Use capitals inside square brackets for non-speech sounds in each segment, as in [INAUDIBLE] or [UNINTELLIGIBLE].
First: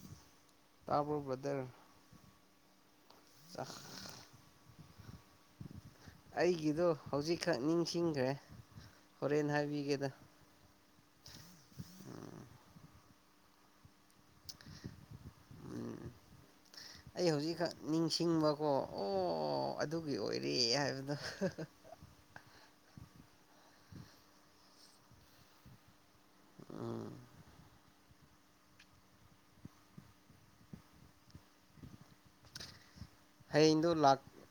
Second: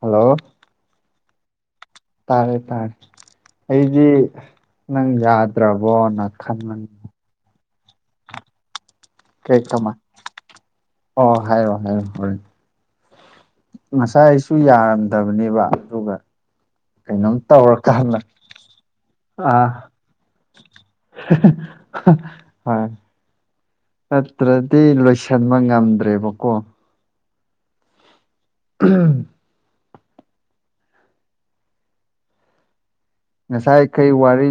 Hello ꯇꯥꯕꯕꯗꯔ ꯇꯥꯔꯦ ꯇꯥꯔꯦ ꯑꯩꯗꯤ ꯅꯪ ꯌꯥꯗ꯭ꯔꯕꯣꯅ ꯈꯟꯕ ꯑꯩꯒꯤꯗꯣ ꯍꯧꯖꯤꯛꯈꯛ ꯅꯤꯡꯁꯤꯡꯈ꯭ꯔꯦ ꯍꯣꯔꯦꯟ ꯀꯩ ꯀꯃ ꯍꯥꯏꯕꯤꯒꯦꯗ ꯑꯣ ꯍꯥꯏꯔꯣ ꯍꯥꯏꯔꯣ ꯍꯣꯔꯦꯟ ꯉꯁꯥꯏ ꯑꯩꯁꯨ ꯌꯥꯔꯝꯗꯕꯅꯦꯕ ꯎꯝ ꯑꯗꯨꯒ ꯑꯩ ꯀꯩꯅꯣꯝ ꯍꯧꯖꯤꯛꯈꯛ ꯇꯧꯔꯀꯥꯟꯗ ꯅꯤꯡꯁꯤꯡꯕꯀꯣ ꯑꯣ ꯑꯥ ꯑꯗꯨꯒꯤ ꯑꯣꯏꯔꯦ ꯍꯥꯏꯕꯗꯣ ꯍꯣꯏ ꯅꯠꯇ꯭ꯔꯗꯤ ꯂꯣꯏꯁꯤꯟꯕ ꯉꯝꯗ꯭ꯔꯦꯕꯀꯣ ꯑꯥ ꯎꯝ ꯉꯁꯥꯏ ꯍꯌꯦꯡꯗꯣ ꯀꯩ ꯋꯥꯔꯤ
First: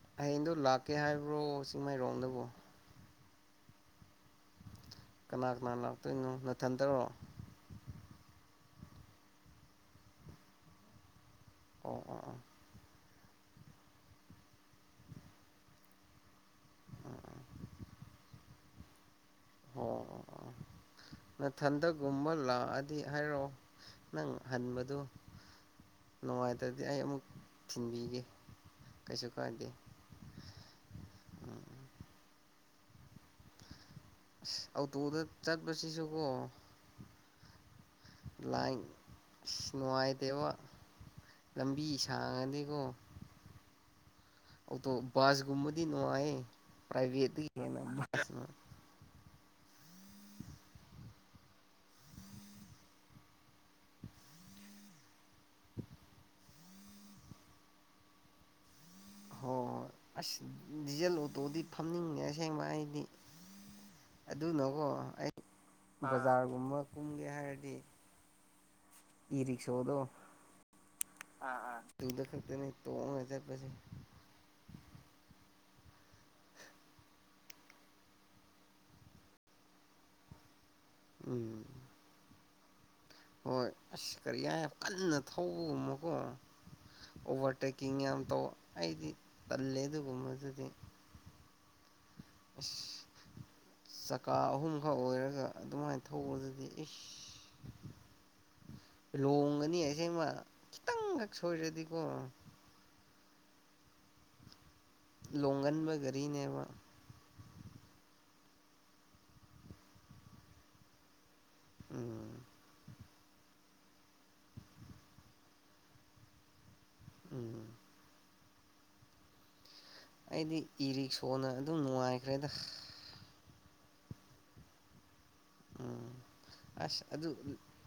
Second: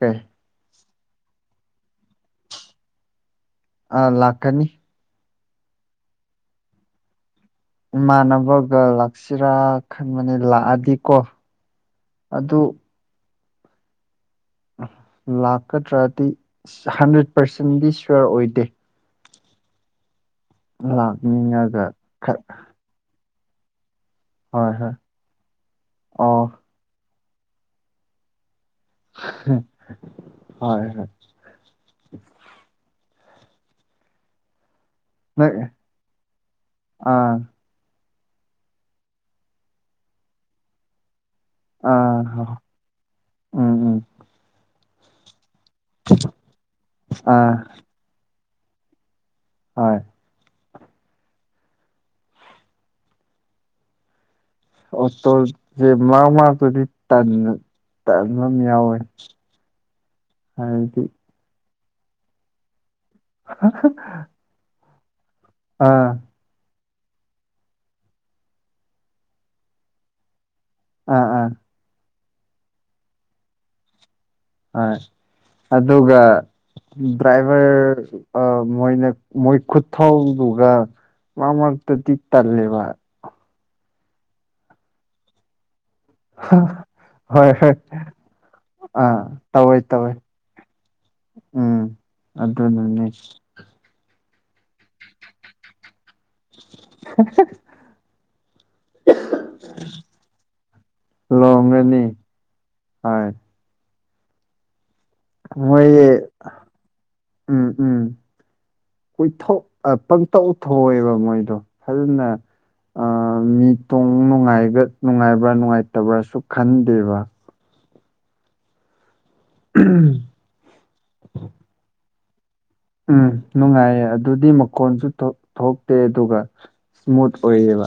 ꯀꯩ ꯍꯌꯦꯡꯗꯣ ꯂꯥꯛꯀꯦ ꯍꯥꯏꯕ꯭ꯔꯣ ꯆꯤꯡꯃꯥꯏꯔꯣꯡꯗꯕꯨ ꯑ ꯂꯥꯛꯀꯅꯤ ꯀꯅꯥ ꯀꯅꯥ ꯂꯥꯛꯇꯣꯏꯅꯣ ꯅꯊꯟꯗꯔꯣ ꯏꯃꯥꯟꯅꯕꯒ ꯂꯥꯛꯁꯤꯔꯥ ꯈꯟꯕꯅꯤ ꯂꯥꯛꯑꯗꯤ ꯀꯣ ꯑꯣ ꯑꯥ ꯑꯥ ꯂꯥꯛꯀꯗ꯭ꯔꯗꯤ ꯍꯟꯗ꯭ꯔꯦꯠ ꯄꯥꯔꯁꯦꯟꯗꯤ ꯁꯌꯣꯔ ꯑꯣꯏꯗꯦ ꯂꯥꯛꯅꯤꯡꯉꯒ ꯃꯊꯟꯗꯒꯨꯝꯕ ꯈꯔ ꯂꯥꯛꯑꯗꯤ ꯍꯥꯏꯔꯛꯑꯣ ꯅꯪ ꯍꯣꯏ ꯍꯣꯏ ꯍꯟꯕꯗꯨ ꯑꯣ ꯅꯨꯡꯉꯥꯏ ꯑꯗꯨꯗꯤ ꯑꯩ ꯑꯃꯨꯛ ꯊꯤꯟꯕꯤꯒꯦ ꯀꯩꯁꯨ ꯀꯥꯏꯗꯦ ꯍ ꯍꯣꯏ ꯑꯣꯇꯣꯗ ꯆꯠꯄꯁꯤꯁꯨꯀꯣ ꯑꯥ ꯂꯥꯏ ꯅꯨꯡꯉꯥꯏꯇꯦꯕ ꯂꯝꯕꯤ ꯁꯥꯡꯉꯗꯤꯀꯣ ꯎꯝ ꯎꯝ ꯑꯣꯇꯣ ꯕꯁꯀꯨꯝꯕꯗꯤ ꯅꯨꯡꯉꯥꯏ ꯄ꯭ꯔꯥꯏꯚꯦꯠꯇꯒꯤ ꯍꯦꯟꯅ ꯕꯁ ꯍꯣꯏ ꯑꯣ ꯇꯣꯁ ꯃꯥ ꯃꯥ ꯑꯗꯨꯗꯤ ꯇ ꯇꯝ ꯌꯥꯎꯋꯦ ꯍꯣꯏ ꯍꯣꯏ ꯑꯁ ꯍꯥꯏꯗꯤ ꯗꯤꯖꯜ ꯑꯣꯇꯣꯗꯤ ꯐꯝꯅꯤꯡꯅꯦ ꯑꯁꯦꯡꯕ ꯑꯩꯗꯤ ꯍꯥ ꯑꯗꯨꯅꯀꯣ ꯑꯩ ꯕꯖꯥꯔꯒꯨꯝꯕ ꯀꯨꯝꯒꯦ ꯍꯥꯏꯔꯗꯤ ꯏꯔꯤꯁꯣꯗꯣ ꯑꯥ ꯑꯥ ꯇꯨꯗ ꯈ ꯇ ꯑꯁ ꯑꯗꯨꯒ ꯗ꯭ꯔꯥꯏꯚꯔ ꯃꯣꯏꯅ ꯃꯣꯏ ꯈꯨꯠꯊꯧꯗꯨꯒ ꯃꯔꯛ ꯎꯝ ꯃꯔꯛꯇꯗꯤ ꯇꯜꯂꯦꯕ ꯍꯣꯏ ꯑꯁ ꯀꯔꯤ ꯍꯥꯏ ꯀꯟꯅ ꯊꯧꯕ ꯀꯣ ꯍꯣꯏ ꯍꯣꯏ ꯑꯣꯚꯔꯇꯦꯛꯀꯤꯡ ꯌꯥꯝ ꯇꯧꯕ ꯑꯩꯗꯤ ꯑꯥ ꯇꯧꯋꯦ ꯇꯜꯂꯦ ꯇꯧꯋꯦ ꯑꯗꯨꯒꯨꯝꯕ ꯗꯨꯗꯤ ꯎꯝ ꯑꯗꯨꯅꯤꯅꯦ ꯆꯀꯥ ꯑꯍꯨꯝꯈꯛ ꯑꯣꯏꯔꯒ ꯑꯗꯨꯃꯥꯏꯅ ꯊꯧꯕꯗꯗꯤ ꯏꯁ ꯂꯣꯡꯉꯅꯤ ꯑꯩꯁꯦꯡꯃ ꯈꯤꯇꯪꯈꯛ ꯁꯣꯏꯔꯗꯤꯀꯣ ꯂꯣꯡꯒꯅꯤ ꯍꯣꯏ ꯃꯣꯏ ꯂꯣꯡꯒꯟꯕ ꯒꯥꯔꯤꯅꯦꯕ ꯎꯝ ꯎꯝ ꯀꯣꯏꯊꯣꯛ ꯄꯪꯇꯧ ꯊꯧꯑꯦꯕ ꯃꯣꯏꯗ ꯎꯝ [UNINTELLIGIBLE] ꯃꯤꯇꯣꯡꯅꯨꯡꯉ ꯅꯨꯡꯉꯥꯏꯕ꯭ꯔꯥ ꯅꯨꯡꯉꯥꯏꯇꯕ꯭ꯔꯥꯁꯨ ꯈꯟꯗꯦꯕ ꯎꯝ [UNINTELLIGIBLE] ꯑꯩꯗꯤ ꯏꯔꯤꯛꯁꯣꯅ ꯑꯗꯨꯝ ꯅꯨꯡꯉꯥꯏꯈ꯭ꯔꯦꯗ ꯎꯝ ꯅꯨꯡꯉꯥꯏꯌꯦ ꯑꯗꯨꯗꯤ ꯃꯈꯣꯟꯁꯨ ꯊꯣꯛꯇꯦ ꯎꯝ ꯑꯗꯨꯒ ꯑꯁ ꯑꯗꯨ ꯏꯁꯃꯨꯠ ꯑꯣꯏꯌꯦꯕ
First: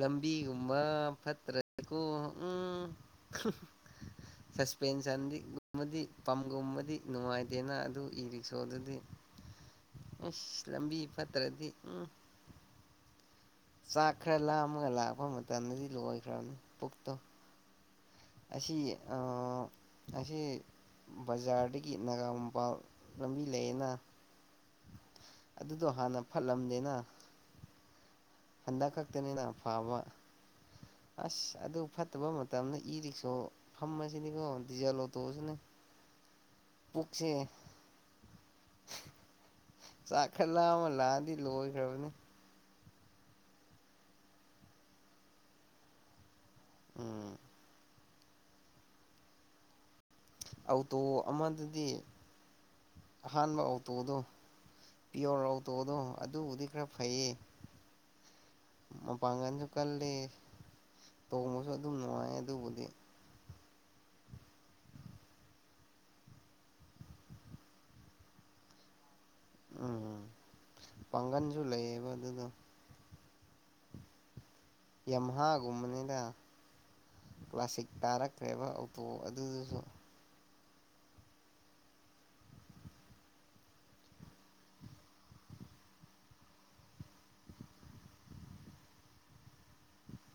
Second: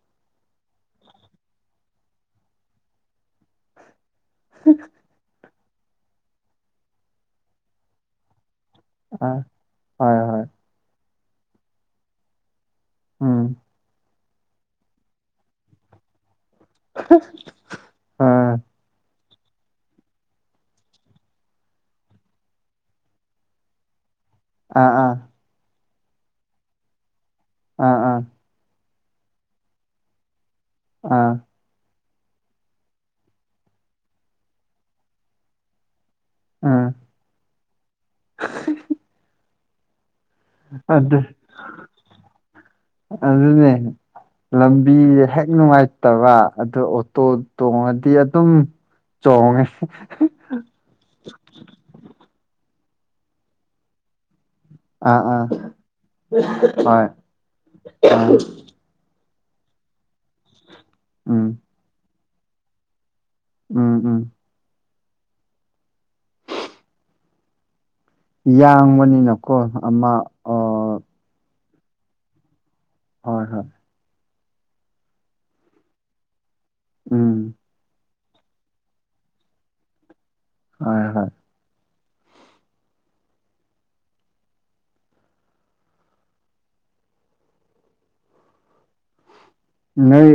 ꯂꯝꯕꯤꯒꯨꯝꯕ ꯐꯠꯇ꯭ꯔꯀꯣ ꯎꯝ ꯁꯁꯄꯦꯟꯁꯗꯤ ꯑꯃꯗꯤ ꯄꯝꯒꯨꯝꯕꯗꯤ ꯅꯨꯡꯉꯥꯏꯇꯦꯅ ꯑꯗꯨ ꯏ ꯔꯤꯛꯁꯣꯗꯨꯗꯤ ꯑ ꯍꯣꯏ ꯍꯣꯏ ꯑꯁ ꯂꯝꯕꯤ ꯐꯠꯇ꯭ꯔꯗꯤ ꯎꯝ ꯎꯝ ꯆꯥꯛ ꯈꯔ ꯂꯥꯝꯃꯒ ꯂꯥꯛꯄ ꯃꯇꯝꯗꯗꯤ ꯂꯣꯏꯈ꯭ꯔꯕꯅꯤ ꯄꯨꯛꯇꯣ ꯑꯥ ꯑꯁꯤ ꯑꯁꯤ ꯕꯖꯥꯔꯗꯒꯤ ꯅꯥꯒꯥ ꯃꯄꯥꯜ ꯂꯝꯕꯤ ꯂꯩꯌꯦꯅ ꯑꯥ ꯑꯥ ꯑꯗꯨꯗꯣ ꯍꯥꯟꯅ ꯐꯠꯂꯝꯗꯦꯅ ꯑꯥ ꯑꯥ ꯍꯟꯗꯛ ꯈꯛꯇꯅꯤꯅ ꯐꯥꯕ ꯑꯥ ꯑꯁ ꯑꯗꯨ ꯐꯠꯇꯕ ꯃꯇꯝꯗ ꯏ ꯔꯤꯛꯁꯣ ꯐꯝꯃꯁꯤꯅꯤꯀꯣ ꯗꯤꯖꯜ ꯑꯣꯇꯣꯑꯁꯤꯅꯦ ꯎꯝ [UNINTELLIGIBLE] ꯆꯥꯛꯈꯠꯂꯛꯑꯃ ꯑꯗꯨ ꯂꯥꯛꯑꯗꯤ ꯂꯣꯏꯈ꯭ꯔꯕꯅꯤ ꯑꯗꯨꯅꯦ ꯂꯝꯕꯤ ꯍꯦꯛ ꯅꯨꯡꯉꯥꯏ ꯐꯠꯇꯕ ꯑꯗꯨ ꯑꯣꯇꯣ ꯎꯝ ꯇꯣꯡꯉꯗꯤ ꯑꯗꯨꯝ ꯆꯣꯡꯉꯦ ꯑꯧꯇꯣ ꯑꯃꯗꯨꯗꯤ ꯑꯍꯥꯟꯕ ꯑꯧꯇꯣꯗꯣ ꯑꯥ ꯑꯥ ꯄꯤꯌꯣꯔ ꯑꯧꯇꯣꯗꯣ ꯑꯗꯨꯕꯨꯗꯤ ꯈꯔ ꯍꯣꯏ ꯐꯩꯌꯦ ꯑꯥ ꯃꯄꯥꯡꯒꯜꯁꯨ ꯀꯜꯂꯤ ꯎꯝ ꯇꯣꯡꯕꯁꯨ ꯑꯗꯨꯝ ꯅꯨꯡꯉꯥꯏ ꯑꯗꯨꯕꯨꯗꯤ ꯎꯝ ꯎꯝ ꯌꯥꯡꯕꯅꯤꯅꯀꯣ ꯑꯃ ꯑꯣ ꯄꯥꯡꯒꯟꯁꯨ ꯂꯩꯌꯦꯕ ꯑꯗꯨꯗ ꯍꯣꯏ ꯍꯣꯏ ꯌꯝꯍꯥꯒꯨꯝꯕꯅꯤꯅ ꯎꯝ ꯀ꯭ꯂꯥꯁꯤꯛ ꯇꯥꯔꯛ ꯀꯩ ꯑꯕ ꯑꯣꯇꯣ ꯑꯗꯨꯗꯨꯖꯨ ꯍꯣꯏ ꯍꯣꯏ [INAUDIBLE] [INAUDIBLE] ꯅꯣꯏ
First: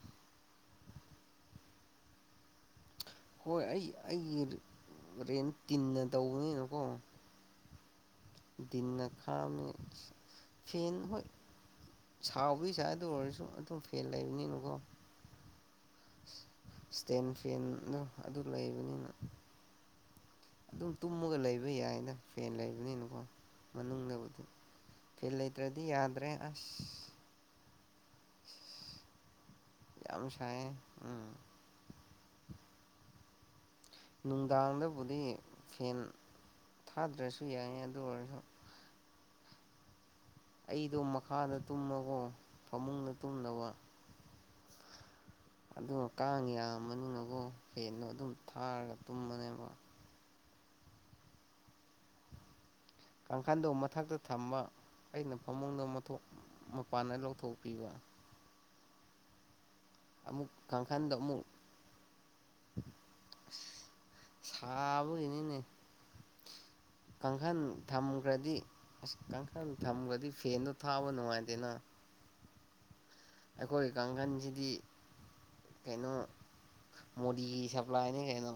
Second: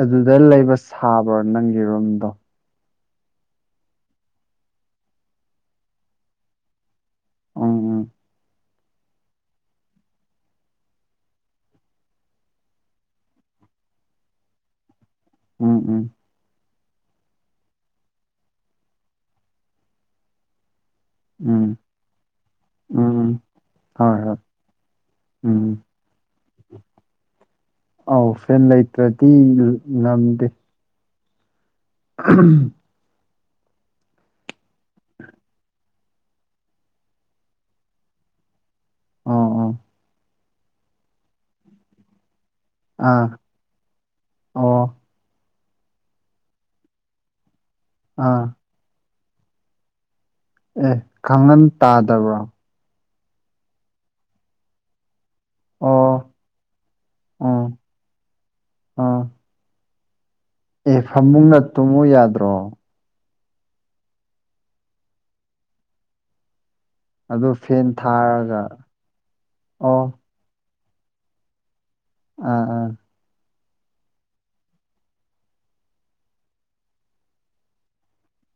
ꯑꯗꯨꯗ ꯂꯩꯕ ꯁꯥꯕ꯭ꯔꯣ ꯅꯪꯒꯤ ꯔꯨꯝꯗꯣ ꯍꯣꯏ ꯑꯩ ꯑꯩꯒꯤ ꯔꯦꯟ ꯇꯤꯟꯅ ꯇꯧꯕꯅꯤꯅꯀꯣ ꯎꯝ ꯎꯝ [UNINTELLIGIBLE] ꯁꯥꯎꯕꯒꯤꯁꯥ ꯑꯗꯨ ꯑꯣꯏꯔꯁꯨ ꯑꯗꯨꯝ ꯐꯦꯟ ꯂꯩꯕꯅꯤꯅꯀꯣ ꯎꯝ ꯎꯝ ꯏꯁꯇꯦꯟꯐꯦꯟꯗꯣ ꯑꯗꯨ ꯂꯩꯕꯅꯤꯅ ꯑꯗꯨꯝ ꯇꯨꯝꯃꯒ ꯂꯩꯕ ꯎꯝ ꯌꯥꯏꯅ ꯐꯦꯟ ꯎꯝ ꯂꯩꯕꯅꯤꯅꯀꯣ ꯎꯝ ꯍꯣꯏ ꯍꯣꯏ ꯃꯅꯨꯡꯗꯕꯨꯗꯤ ꯐꯤ ꯎꯝ ꯂꯩꯇ꯭ꯔꯗꯤ ꯌꯥꯗ꯭ꯔꯦ ꯑꯁ ꯑꯥꯎ ꯐꯦꯟ ꯂꯩꯇ꯭ꯔꯗꯤ ꯌꯥꯝ ꯁꯥꯏꯌꯦ ꯎꯝ ꯎꯝ ꯅꯨꯡꯗꯥꯡꯗꯕꯨꯗꯤ ꯐꯦꯟ ꯊꯥꯗ꯭ꯔꯁꯨ ꯌꯥꯏꯏ ꯑꯗꯨ ꯑꯣꯏꯔꯁꯨ ꯎꯝ ꯎꯝ ꯑꯩꯗꯣ ꯃꯈꯥꯗ ꯇꯨꯝꯃꯒꯣ ꯐꯃꯨꯡꯅ ꯑꯥ ꯇꯨꯝꯅꯕ ꯑꯣ ꯑꯗꯨꯒ ꯀꯥꯡ ꯌꯥꯝꯕꯅꯤꯅꯀꯣ ꯐꯦꯟꯗꯣ ꯑꯗꯨꯝ ꯑꯥ ꯊꯥꯔꯒ ꯇꯨꯝꯕꯅꯦꯕ ꯑꯦ ꯈꯪꯍꯟ ꯇꯥꯗꯕ꯭ꯔꯣ ꯀꯥꯡꯈꯟꯗ ꯃꯊꯛꯇ ꯊꯝꯕ ꯑꯩꯅ ꯐꯃꯨꯡꯗ ꯑꯣ ꯃꯄꯥꯟꯗ ꯑꯣ ꯂꯧꯊꯣꯛꯄꯤꯕ ꯑꯥ ꯑꯃꯨꯛ ꯑꯦ ꯀꯥꯡꯈꯟꯗꯣ ꯐꯃꯨꯡꯅ ꯇꯨꯝꯃꯨ ꯌꯥꯗ꯭ꯔꯣ ꯁꯥꯕꯅꯦ ꯏꯅꯦ ꯑꯗꯨ ꯀꯥꯡꯈꯜ ꯐꯦꯟ ꯊꯝꯈ꯭ꯔꯗꯤ ꯊꯥꯔꯒ ꯑꯁ ꯀꯥꯡꯈꯜ ꯑꯣ ꯊꯝꯈ꯭ꯔꯗꯤ ꯐꯦꯟꯗꯣ ꯊꯥꯕ ꯅꯨꯡꯉꯥꯏꯇꯦꯅ ꯑꯥꯑꯥ ꯑꯩꯈꯣꯏꯒꯤ ꯀꯥꯡꯈꯜꯁꯤꯗꯤ ꯀꯩꯅꯣ ꯃꯣꯗꯤꯒꯤ ꯁꯄ꯭ꯂꯥꯏꯅꯤ ꯀꯩꯅꯣ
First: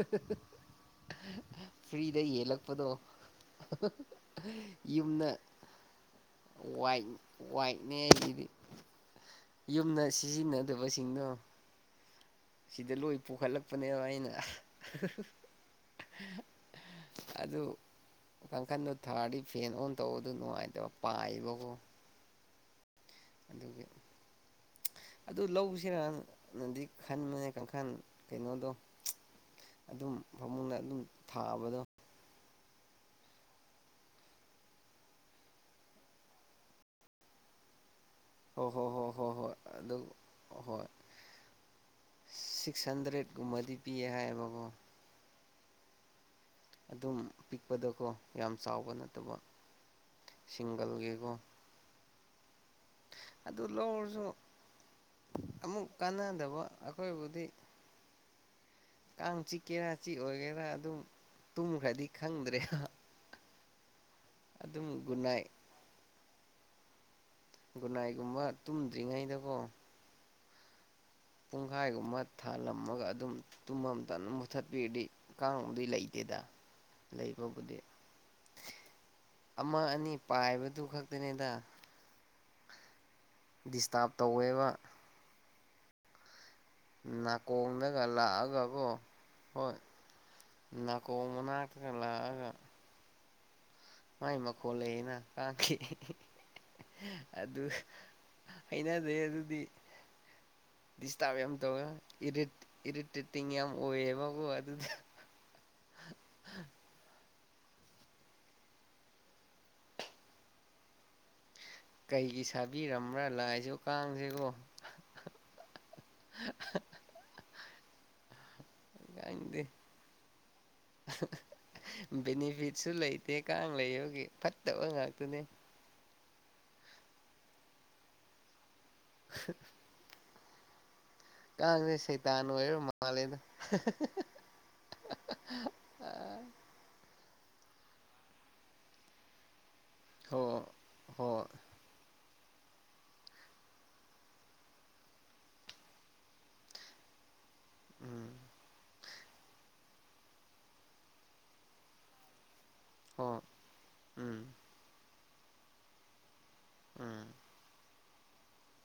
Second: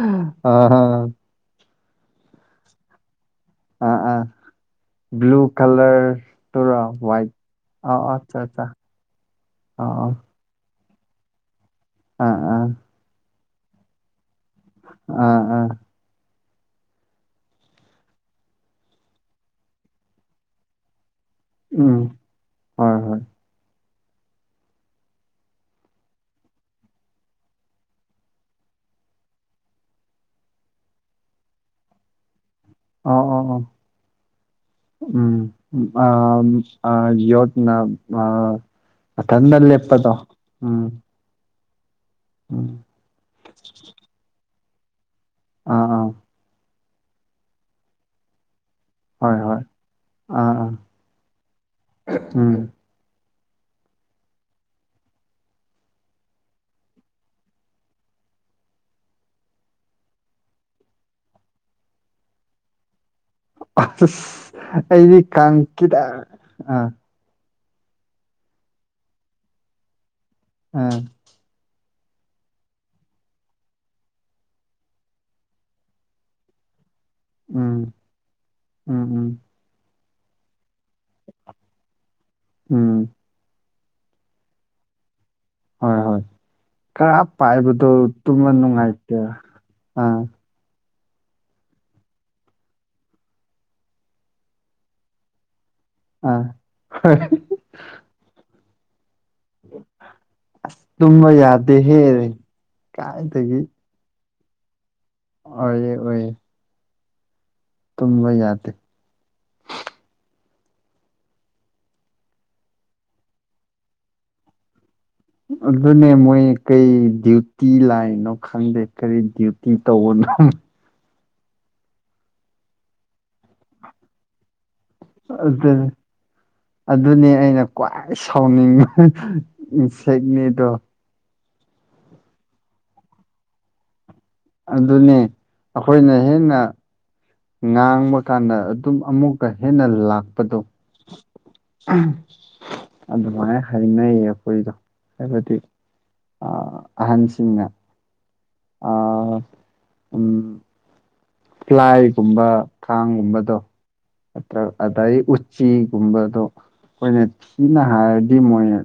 ꯑꯥ ꯑꯥ ꯐ꯭ꯔꯤꯗ ꯌꯦꯜꯂꯛꯄꯗꯣ ꯌꯨꯝꯗ ꯀꯂꯔ ꯇꯔ ꯋꯥꯏꯠ ꯍꯋꯥꯏꯠ ꯑ ꯋꯥꯏꯠꯅꯦ ꯑꯩꯒꯤꯗꯤ ꯑꯆꯥ ꯑꯆꯥ ꯌꯨꯝꯗ ꯁꯤꯖꯤꯟꯅꯗꯕꯁꯤꯡꯗꯣ ꯑꯥ ꯑꯥ ꯁꯤꯗ ꯂꯣꯏ ꯄꯨꯈꯠꯂꯛꯄꯅꯦꯕ ꯑꯩꯅ ꯑꯥ ꯑꯥ ꯑꯗꯨ ꯀꯥꯡꯈꯟꯗꯣ ꯊꯥꯔꯗꯤ ꯐꯦꯟ ꯑꯣꯟ ꯇꯧꯕꯗꯨ ꯅꯨꯡꯉꯥꯏꯇꯕ ꯄꯥꯏꯕ ꯀꯣ ꯎꯝ ꯍꯣꯏ ꯍꯣꯏ ꯑꯗꯨꯒꯤ ꯑꯗꯨ ꯂꯧꯁꯤꯔꯅꯪꯗꯤ ꯈꯟꯕꯅꯦ ꯀꯥꯡꯈꯜ ꯀꯩꯅꯣꯗꯣ ꯑꯗꯨꯝ ꯐꯃꯨꯡꯅ ꯑꯗꯨꯝ ꯊꯥꯕꯗꯣ ꯑꯣ ꯑꯣ ꯎꯝ ꯑ ꯌꯣꯠꯅ ꯑꯥ ꯍꯣꯏ ꯍꯣꯏ ꯍꯣꯏ ꯍꯣꯏ ꯍꯣꯏ ꯃꯊꯟꯗ ꯑꯗꯨ ꯂꯦꯞꯄꯗꯣ ꯎꯝ ꯍꯣꯏ ꯎꯝ ꯁꯤꯛꯁ ꯍꯟꯗ꯭ꯔꯦꯠꯀꯨꯝꯕꯗꯤ ꯄꯤꯌꯦ ꯍꯥꯏꯌꯦꯕꯀꯣ ꯑ ꯑ ꯑꯗꯨꯝ ꯄꯤꯛꯄꯗꯀꯣ ꯌꯥꯝ ꯆꯥꯎꯕ ꯅꯠꯇꯕ ꯍꯣꯏ ꯍꯣꯏ ꯑꯥ ꯑꯥ ꯁꯤꯡꯒꯜꯒꯤꯀꯣ ꯎꯝ ꯑꯗꯨ ꯂꯧꯔꯁꯨ ꯑꯃꯨꯛ ꯀꯥꯟꯅꯗꯕ ꯑꯩꯈꯣꯏꯕꯨꯗꯤ ꯀꯥꯡ ꯆꯤꯛꯀꯦꯔꯥ ꯆꯤꯛ ꯑꯣꯏꯒꯦꯔꯥ ꯑꯗꯨꯝ ꯇꯨꯝꯈ꯭ꯔꯗꯤ ꯈꯪꯗ꯭ꯔꯦꯕ꯫ ꯑꯁ ꯑꯩꯗꯤ ꯒꯨꯟꯅꯥꯏ ꯀꯥꯡꯀꯤꯗ ꯑꯥ ꯒꯨꯅꯥꯏꯒꯨꯝꯕ ꯇꯨꯝꯗ꯭ꯔꯤꯉꯩꯗꯀꯣ ꯎꯝ ꯄꯨꯡꯈꯥꯏꯒꯨꯝꯕ ꯊꯥꯜꯂꯝꯃꯒ ꯑꯗꯨꯝ ꯇꯨꯝꯃꯝꯗꯥꯏꯗ ꯃꯨꯊꯠꯄꯤꯔꯗꯤ ꯀꯥꯡꯒꯨꯝꯕꯗꯤ ꯂꯩꯇꯦꯗ ꯂꯩꯕꯕꯨꯗꯤ ꯎꯝ ꯎꯝ ꯎꯝ ꯑꯃ ꯑꯅꯤ ꯄꯥꯏꯕꯗꯨ ꯈꯛꯇꯅꯤꯗ ꯎꯝ ꯗꯤꯁꯇꯥꯔꯕ ꯇꯧꯋꯦꯕ ꯍꯣꯏ ꯍꯣꯏ ꯈꯔ ꯄꯥꯏꯕꯗꯣ ꯅꯥꯀꯣꯡꯗꯒ ꯇꯨꯝꯂ ꯂꯥꯛꯑꯒꯀꯣ ꯅꯨꯡꯉꯥꯏꯇꯦ ꯍꯣꯏ ꯑꯥ ꯅꯥꯀꯣꯡ ꯃꯅꯥꯛꯇꯒ ꯂꯥꯛꯑꯒ ꯃꯥꯏ ꯃꯈꯣꯜ ꯂꯩꯌꯦꯅ ꯀꯥꯡꯈꯤ ꯑꯥ ꯍꯣꯏ ꯑꯗꯨ ꯑꯩꯅ ꯑꯗꯨ ꯑꯗꯨ ꯗꯤ ꯑꯁ ꯇꯨꯝꯕ ꯗꯤꯁꯕ ꯇꯣ ꯌꯥꯗꯦꯍꯦ ꯏꯔꯤꯠ ꯏꯔꯤꯇꯦꯇ ꯀꯥꯏꯗꯒꯤ ꯑꯣꯏꯌꯦꯕꯕꯨ ꯑꯗꯨꯗ ꯑꯣꯏ ꯑꯣꯏ ꯇꯨꯝꯕ ꯌꯥꯗꯦ ꯀꯩꯒꯤ ꯁꯥꯕꯤꯔꯝꯕ꯭ꯔꯥ ꯂꯥꯏꯁꯨ ꯀꯥꯡꯁꯤꯒꯣ ꯑꯗꯨꯅꯦ ꯃꯣꯏ ꯀꯔꯤ ꯗ꯭ꯌꯨꯇꯤ ꯂꯥꯛꯏꯅꯣ ꯈꯪꯗꯦ ꯀꯔꯤ ꯈꯪꯗꯦ ꯗ꯭ꯌꯨꯇꯤ ꯇꯧꯕꯅꯣ ꯕꯦꯅꯤꯐꯤꯠꯁꯨ ꯂꯩꯇꯦ ꯀꯥꯡ ꯂꯩꯌꯨꯒꯤ ꯐꯠꯇꯕ ꯉꯥꯛꯇ ꯑꯗꯨꯅꯤ ꯑꯗꯨꯅꯤ ꯑꯩꯅ ꯈ꯭ꯋꯥꯏ ꯁꯥꯎꯅꯤꯡꯉꯤ ꯎ ꯁꯦꯠꯅꯤ ꯇꯣ ꯀꯥꯡꯁꯦ ꯁꯩꯇꯥꯟ ꯑꯣꯏꯔ ꯃꯥꯜꯂꯦꯗ ꯑꯗꯨꯅꯤ ꯑꯩꯈꯣꯏꯅ ꯍꯦꯟꯅ ꯉꯥꯡꯕ ꯀꯥꯟꯗ ꯑꯗꯨꯝ ꯑꯃꯨꯛ ꯀ ꯍꯦꯟꯅ ꯍꯣ ꯂꯥꯛꯄꯗꯣ ꯍꯣ ꯑꯗꯨꯃꯥꯏꯅ ꯍꯥꯏꯅꯩꯌꯦ ꯑꯩꯈꯣꯏꯗꯣ ꯍꯥꯏꯕꯗꯤ ꯑꯍꯟꯁꯤꯡꯅ ꯎꯝ ꯎꯝ ꯀꯥꯏꯒꯨꯝꯕ ꯊꯥꯡ ꯍꯣ ꯃꯗꯣ ꯎꯝ ꯅꯠꯇ ꯑꯗꯒꯤ ꯎꯆꯤꯒꯨꯝꯕꯗꯣ ꯑꯩꯈꯣꯏꯅ ꯎꯝ ꯊꯤꯅ ꯍꯥꯏꯔꯗꯤ ꯃꯣꯏꯅ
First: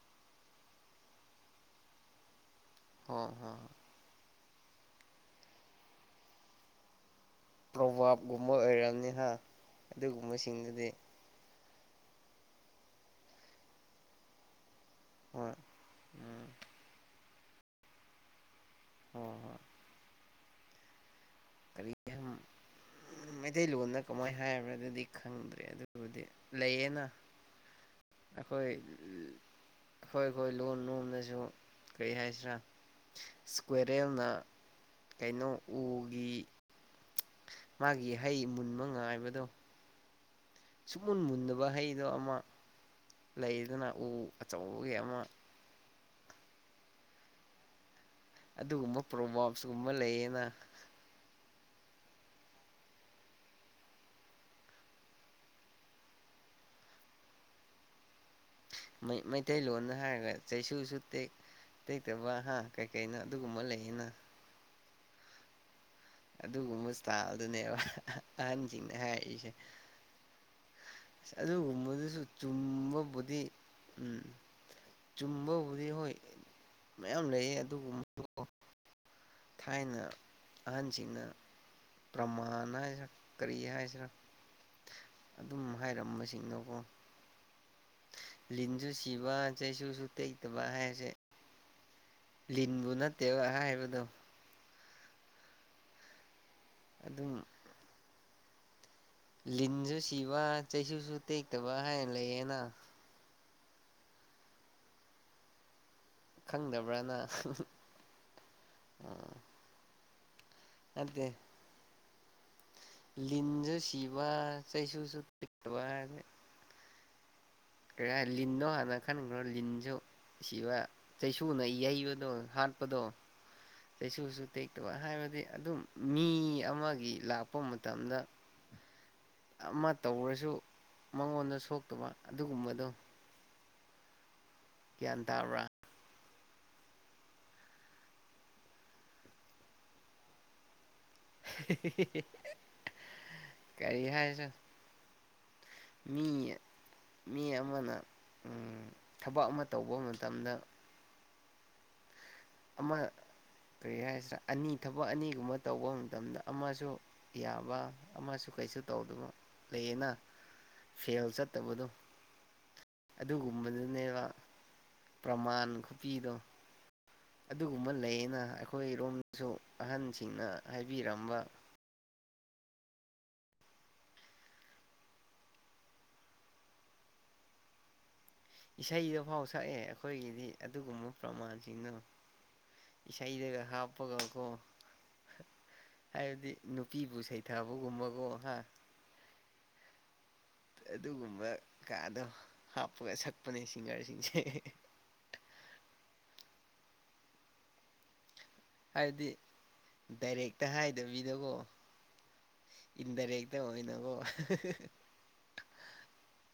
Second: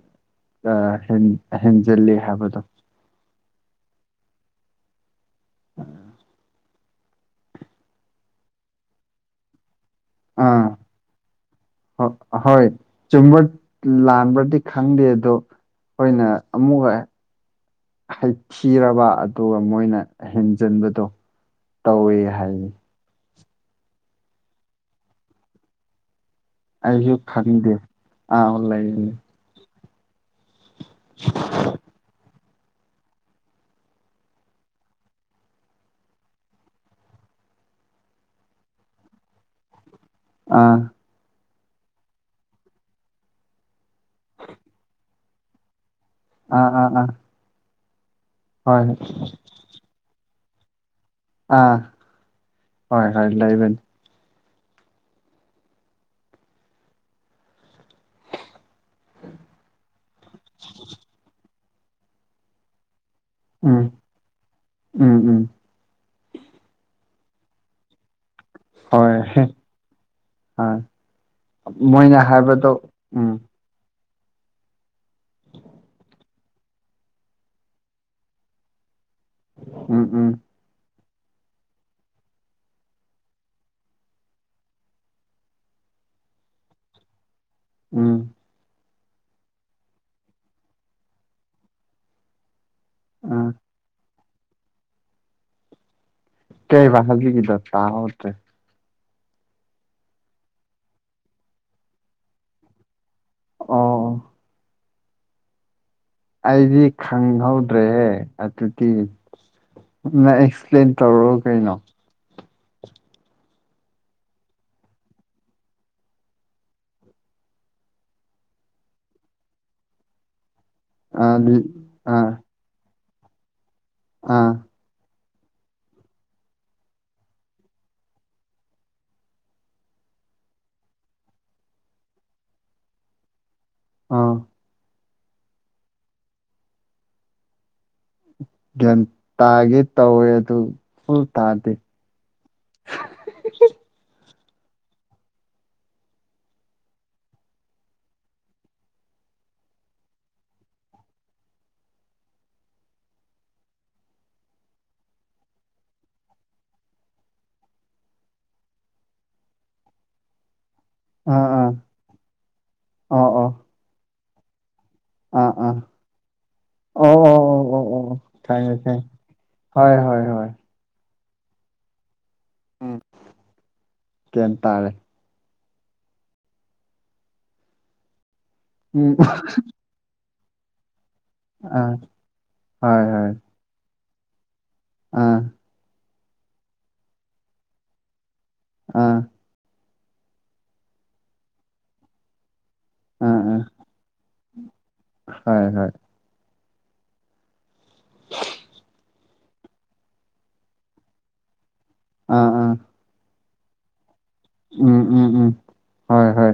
ꯍꯦꯟꯖꯜꯂꯤ ꯍꯥꯏꯕꯗꯣ ꯍ ꯍꯣꯏ ꯄ꯭ꯔꯣꯚꯥꯞꯀꯨꯝꯕ ꯑꯣꯏꯔꯕꯔꯕꯅꯤꯅ ꯑꯗꯨꯒꯨꯝꯕꯁꯤꯡꯗꯨꯗꯤ ꯍ ꯍꯣꯏ ꯆꯨꯝꯕ ꯂꯥꯟꯕꯗꯤ ꯈꯪꯗꯦ ꯑꯗꯣ ꯍꯣꯏ ꯑꯩꯈꯣꯏꯅ ꯎꯝ ꯑꯃꯨꯛꯀ ꯊꯤꯔꯕ ꯍꯣꯏ ꯍꯣꯏ ꯑꯗꯨꯒ ꯃꯣꯏꯅ ꯍꯦꯟꯖꯟꯕꯗꯣ ꯇꯧꯋꯦ ꯍꯥꯏꯔꯤ ꯃꯩꯇꯩꯂꯣꯟꯅ ꯀꯃꯥꯏꯅ ꯍꯥꯏꯔꯕ꯭ꯔꯥ ꯑꯗꯨꯗꯤ ꯈꯪꯗ꯭ꯔꯦ ꯑꯗꯨ ꯑꯗꯨꯕꯨꯗꯤ ꯂꯩꯌꯦꯅ ꯑꯩꯁꯨ ꯈꯪꯗꯦ ꯑꯥ ꯑꯩꯈꯣꯏ ꯂꯩꯕꯅꯤ ꯑꯩꯈꯣꯏ ꯑꯩꯈꯣꯏ ꯂꯣꯟ ꯂꯣꯝꯗꯁꯨ ꯀꯔꯤ ꯍꯥꯏꯁꯤꯔꯥ ꯏꯁꯀ꯭ꯋꯦꯔꯦꯜꯅ ꯀꯩꯅꯣ ꯎꯒꯤ ꯃꯥꯒꯤ ꯍꯩ ꯃꯨꯟꯕ ꯉꯥꯏꯕꯗꯣ ꯑꯥ ꯁꯨꯃꯨꯟ ꯃꯨꯟꯕ ꯍꯩꯗꯣ ꯑꯃ ꯂꯩꯗꯅ ꯎ ꯑꯆꯧꯕꯒꯤ ꯑꯃ ꯑꯥ ꯑꯥ ꯑꯥ ꯍꯣꯏ ꯑꯗꯨꯒꯨꯝꯕ ꯄ꯭ꯔꯣꯕꯥꯣꯞꯁꯀꯨꯝꯕ ꯂꯩꯌꯦꯅ ꯑꯥ ꯍꯣꯏ ꯍꯣꯏ ꯂꯩ ꯂꯩꯕꯅꯤ ꯃꯩꯇꯩꯂꯣꯟꯗ ꯍꯥꯏꯔꯒ ꯆꯩꯁꯨꯁꯨ ꯇꯦꯛ ꯇꯦꯛꯇꯕ ꯍꯥ ꯀꯩꯀꯩꯅꯣ ꯑꯗꯨꯒꯨꯝꯕ ꯎꯝ ꯂꯩꯌꯦꯅ ꯎꯝ ꯎꯝ ꯑꯗꯨꯒꯨꯝꯕ ꯏꯁꯇꯥꯜꯗꯨꯅꯦꯕ ꯑꯍꯟꯁꯤꯡꯅ ꯍꯣꯏ ꯍꯥꯏꯔꯛꯏꯁꯦ ꯍꯣꯏ ꯑ ꯃꯣꯏꯅ ꯑꯗꯨꯒꯨꯝꯕꯗꯨꯁꯨ ꯍꯥꯏꯕꯗꯣ ꯎꯝ ꯆꯨꯝꯕꯕꯨꯗꯤ ꯎꯝ ꯆꯨꯝꯕꯕꯨꯗꯤ ꯍꯣꯏ ꯃꯌꯥꯝ ꯂꯩꯌꯦ ꯑꯗꯨꯕꯨ ꯎꯝ ꯊꯥꯏꯅ ꯎꯝ ꯑꯍꯟꯁꯤꯡꯅ ꯄ꯭ꯔꯃꯥꯟ ꯍꯥꯏꯁꯤꯔꯥ ꯀꯔꯤ ꯍꯥꯏꯁꯤꯔꯥ ꯑꯗꯨꯝ ꯍꯥꯏꯔꯝꯕꯁꯤꯡꯗꯨꯀꯣ ꯎꯝ ꯂꯤꯟꯁꯨ ꯁꯤꯕ ꯆꯩꯁꯨꯁꯨ ꯇꯦꯛꯇꯕ ꯍꯥꯏꯁꯦ ꯂꯤꯟꯕꯨ ꯅꯠꯇꯦꯕ ꯑꯥ ꯍꯥꯏꯕꯗꯣ ꯀꯩꯕ ꯑꯗꯨꯝ ꯍꯧꯖꯤꯛꯀꯤꯗꯣ ꯇꯥꯍꯧꯇ꯭ꯔꯦ ꯂꯤꯟꯁꯨ ꯁꯤꯕ ꯆꯩꯁꯨꯁꯨ ꯇꯦꯛꯇꯕ ꯍꯥꯏꯅ ꯂꯩꯌꯦꯅ ꯑꯣ ꯑꯩꯗꯨꯗꯤ ꯈꯪꯗꯕ꯭ꯔꯅ ꯈꯪꯍꯧꯗ꯭ꯔꯦꯍꯦ ꯑꯗꯨꯗꯤ ꯑꯦꯛꯁꯄ꯭ꯂꯦꯟ ꯇꯧꯔꯣ ꯅꯠꯇꯦ ꯀꯩꯅꯣ ꯂꯤꯟꯁꯨ ꯁꯤꯕ ꯆꯩꯁꯨꯁꯨ ꯇꯦꯀꯇꯕ ꯍꯥꯏꯕꯅꯤ ꯂꯤꯟꯗꯣ ꯍꯥꯟꯅ ꯈꯟꯈ꯭ꯔꯣ ꯂꯤꯟꯁꯨ ꯁꯤꯕ ꯑꯗꯤ ꯆꯩꯁꯨꯅ ꯑꯥ ꯌꯩꯕꯗꯣ ꯍꯥꯠꯄꯗꯣ ꯆꯩꯁꯨꯁꯨ ꯑꯥ ꯇꯦꯛꯇꯕ ꯍꯥꯏꯕꯗꯤ ꯑꯗꯨꯝ ꯃꯤ ꯑꯃꯒꯤ ꯂꯥꯛꯄ ꯃꯇꯝꯗ ꯑꯃ ꯇꯧꯔꯁꯨ ꯃꯉꯣꯟꯗ ꯁꯣꯛꯇꯕ ꯑꯗꯨꯒꯨꯝꯕꯗꯣ ꯑꯥ ꯒ꯭ꯌꯥꯟ ꯇꯥꯕ꯭ꯔꯥ ꯒ꯭ꯌꯥꯟ ꯇꯥꯒꯦ ꯇꯧꯏ ꯑꯗꯨ ꯐꯨꯜ ꯇꯥꯗꯦ ꯀꯔꯤ ꯍꯥꯏꯁꯤꯔ ꯃꯤ ꯃꯤ ꯑꯃꯅ ꯎꯝ ꯊꯕꯛ ꯑꯃ ꯇꯧꯕ ꯃꯇꯝꯗ ꯑꯃ ꯀꯔꯤ ꯍꯥꯏꯁꯤꯔ ꯑꯅꯤ ꯊꯕꯛ ꯑꯅꯤꯒꯨꯝꯕ ꯇꯧꯕ ꯃꯇꯝꯗ ꯑꯃꯁꯨ ꯌꯥꯕ ꯑꯃꯁꯨ ꯀꯩꯁꯨ ꯇꯧꯗꯕ ꯂꯩꯌꯦꯅ ꯐꯦꯜ ꯑꯥ ꯑꯥ ꯆꯠꯇꯕꯗꯣ ꯑꯣ ꯑꯣ ꯑꯗꯨꯒꯨꯝꯕꯗꯨꯅꯦꯕ ꯑꯥ ꯄ꯭ꯔꯃꯥꯟ ꯑꯥ ꯈꯨꯄꯤꯗꯣ ꯑꯣ ꯑꯣ ꯑꯣ ꯑꯣ ꯑꯗꯨꯒꯨꯝꯕ ꯑꯣ ꯑꯣ ꯂꯩꯌꯦꯅ ꯈꯪꯉꯦ ꯈꯪꯉꯦ ꯑꯩꯈꯣꯏꯔꯣꯝꯗꯁꯨ ꯍꯣꯏ ꯍꯣꯏ ꯑꯍꯟꯁꯤꯡꯅ ꯍꯣꯏ ꯍꯥꯏꯕꯤꯔꯝꯕ ꯎꯝ ꯒꯌ꯭ꯥꯥ ꯟ ꯇꯥꯔꯦ ꯎꯝ ꯏꯁꯩꯗꯐꯥꯎ ꯁꯛꯑꯦ ꯑꯩꯈꯣꯏꯒꯤꯗꯤ ꯑꯗꯨꯒꯨꯝꯕ ꯑꯥ ꯄ꯭ꯔꯃꯥꯟꯁꯤꯡꯗꯣ ꯍꯣꯏ ꯍꯣꯏ ꯏꯁꯩꯗꯒ ꯍꯥꯞꯄꯒꯀꯣ ꯑꯥ ꯍꯥꯏꯕꯗꯤ ꯅꯨꯄꯤꯕꯨ ꯁꯩꯊꯥꯕꯒꯨꯝꯕꯀꯣ ꯍꯥ ꯑꯥ ꯑꯗꯨꯒꯨꯝꯕ ꯀꯥꯗꯣ ꯍꯥꯞꯄꯒ ꯑꯥ ꯁꯛꯄꯅꯦ ꯑꯥ ꯁꯤꯡꯒꯔꯁꯤꯡꯁꯦ ꯍꯣꯏ ꯍꯣꯏ [INAUDIBLE] ꯍꯥꯏꯕꯗꯤ ꯗꯥꯏꯔꯦꯛꯇ ꯍꯥꯏꯗꯕꯤꯗꯀꯣ ꯑꯥ ꯑꯥ ꯏꯟꯗꯥꯏꯔꯦꯛ ꯑꯣꯏꯅꯀꯣ ꯎꯝ ꯎꯝ ꯎꯝ ꯍꯣꯏ ꯍꯣꯏ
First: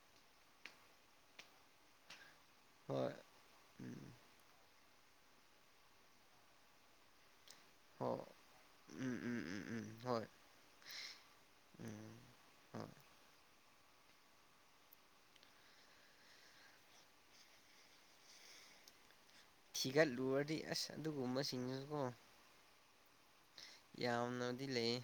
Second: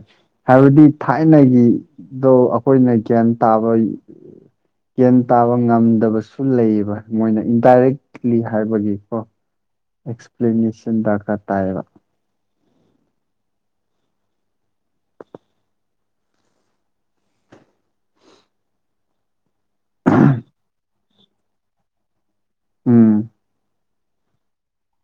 ꯍꯥꯏꯕꯗꯤ ꯊꯥꯏꯅꯒꯤꯗꯣ ꯑꯩꯈꯣꯏꯅ ꯍꯣꯏ ꯒ꯭ꯌꯥꯟ ꯇꯥꯕ ꯎꯝ ꯒ꯭ꯌꯥꯟ ꯇꯥꯕ ꯉꯝꯗꯕꯁꯨ ꯂꯩꯌꯦꯕ ꯃꯣꯏꯅ ꯍꯣꯏ ꯏꯟꯗꯥꯏꯔꯦꯛꯂꯤ ꯍꯥꯏꯕꯒꯤꯀꯣ ꯎꯝ ꯎꯝ ꯎꯝ ꯎꯝ ꯍꯣꯏ ꯑꯦꯛꯁꯄ꯭ꯂꯦꯅꯦꯁꯟ ꯗꯔꯀꯥꯔ ꯇꯥꯏꯌꯦꯕ ꯎꯝ ꯍꯣꯏ ꯊꯤꯒꯠꯂꯨꯔꯗꯤ ꯑꯁ ꯑꯗꯨꯒꯨꯝꯕꯁꯤꯡꯗꯨꯁꯨ ꯀꯣ ꯎꯝ ꯌꯥꯝꯅꯗꯤ ꯂꯩꯌꯦ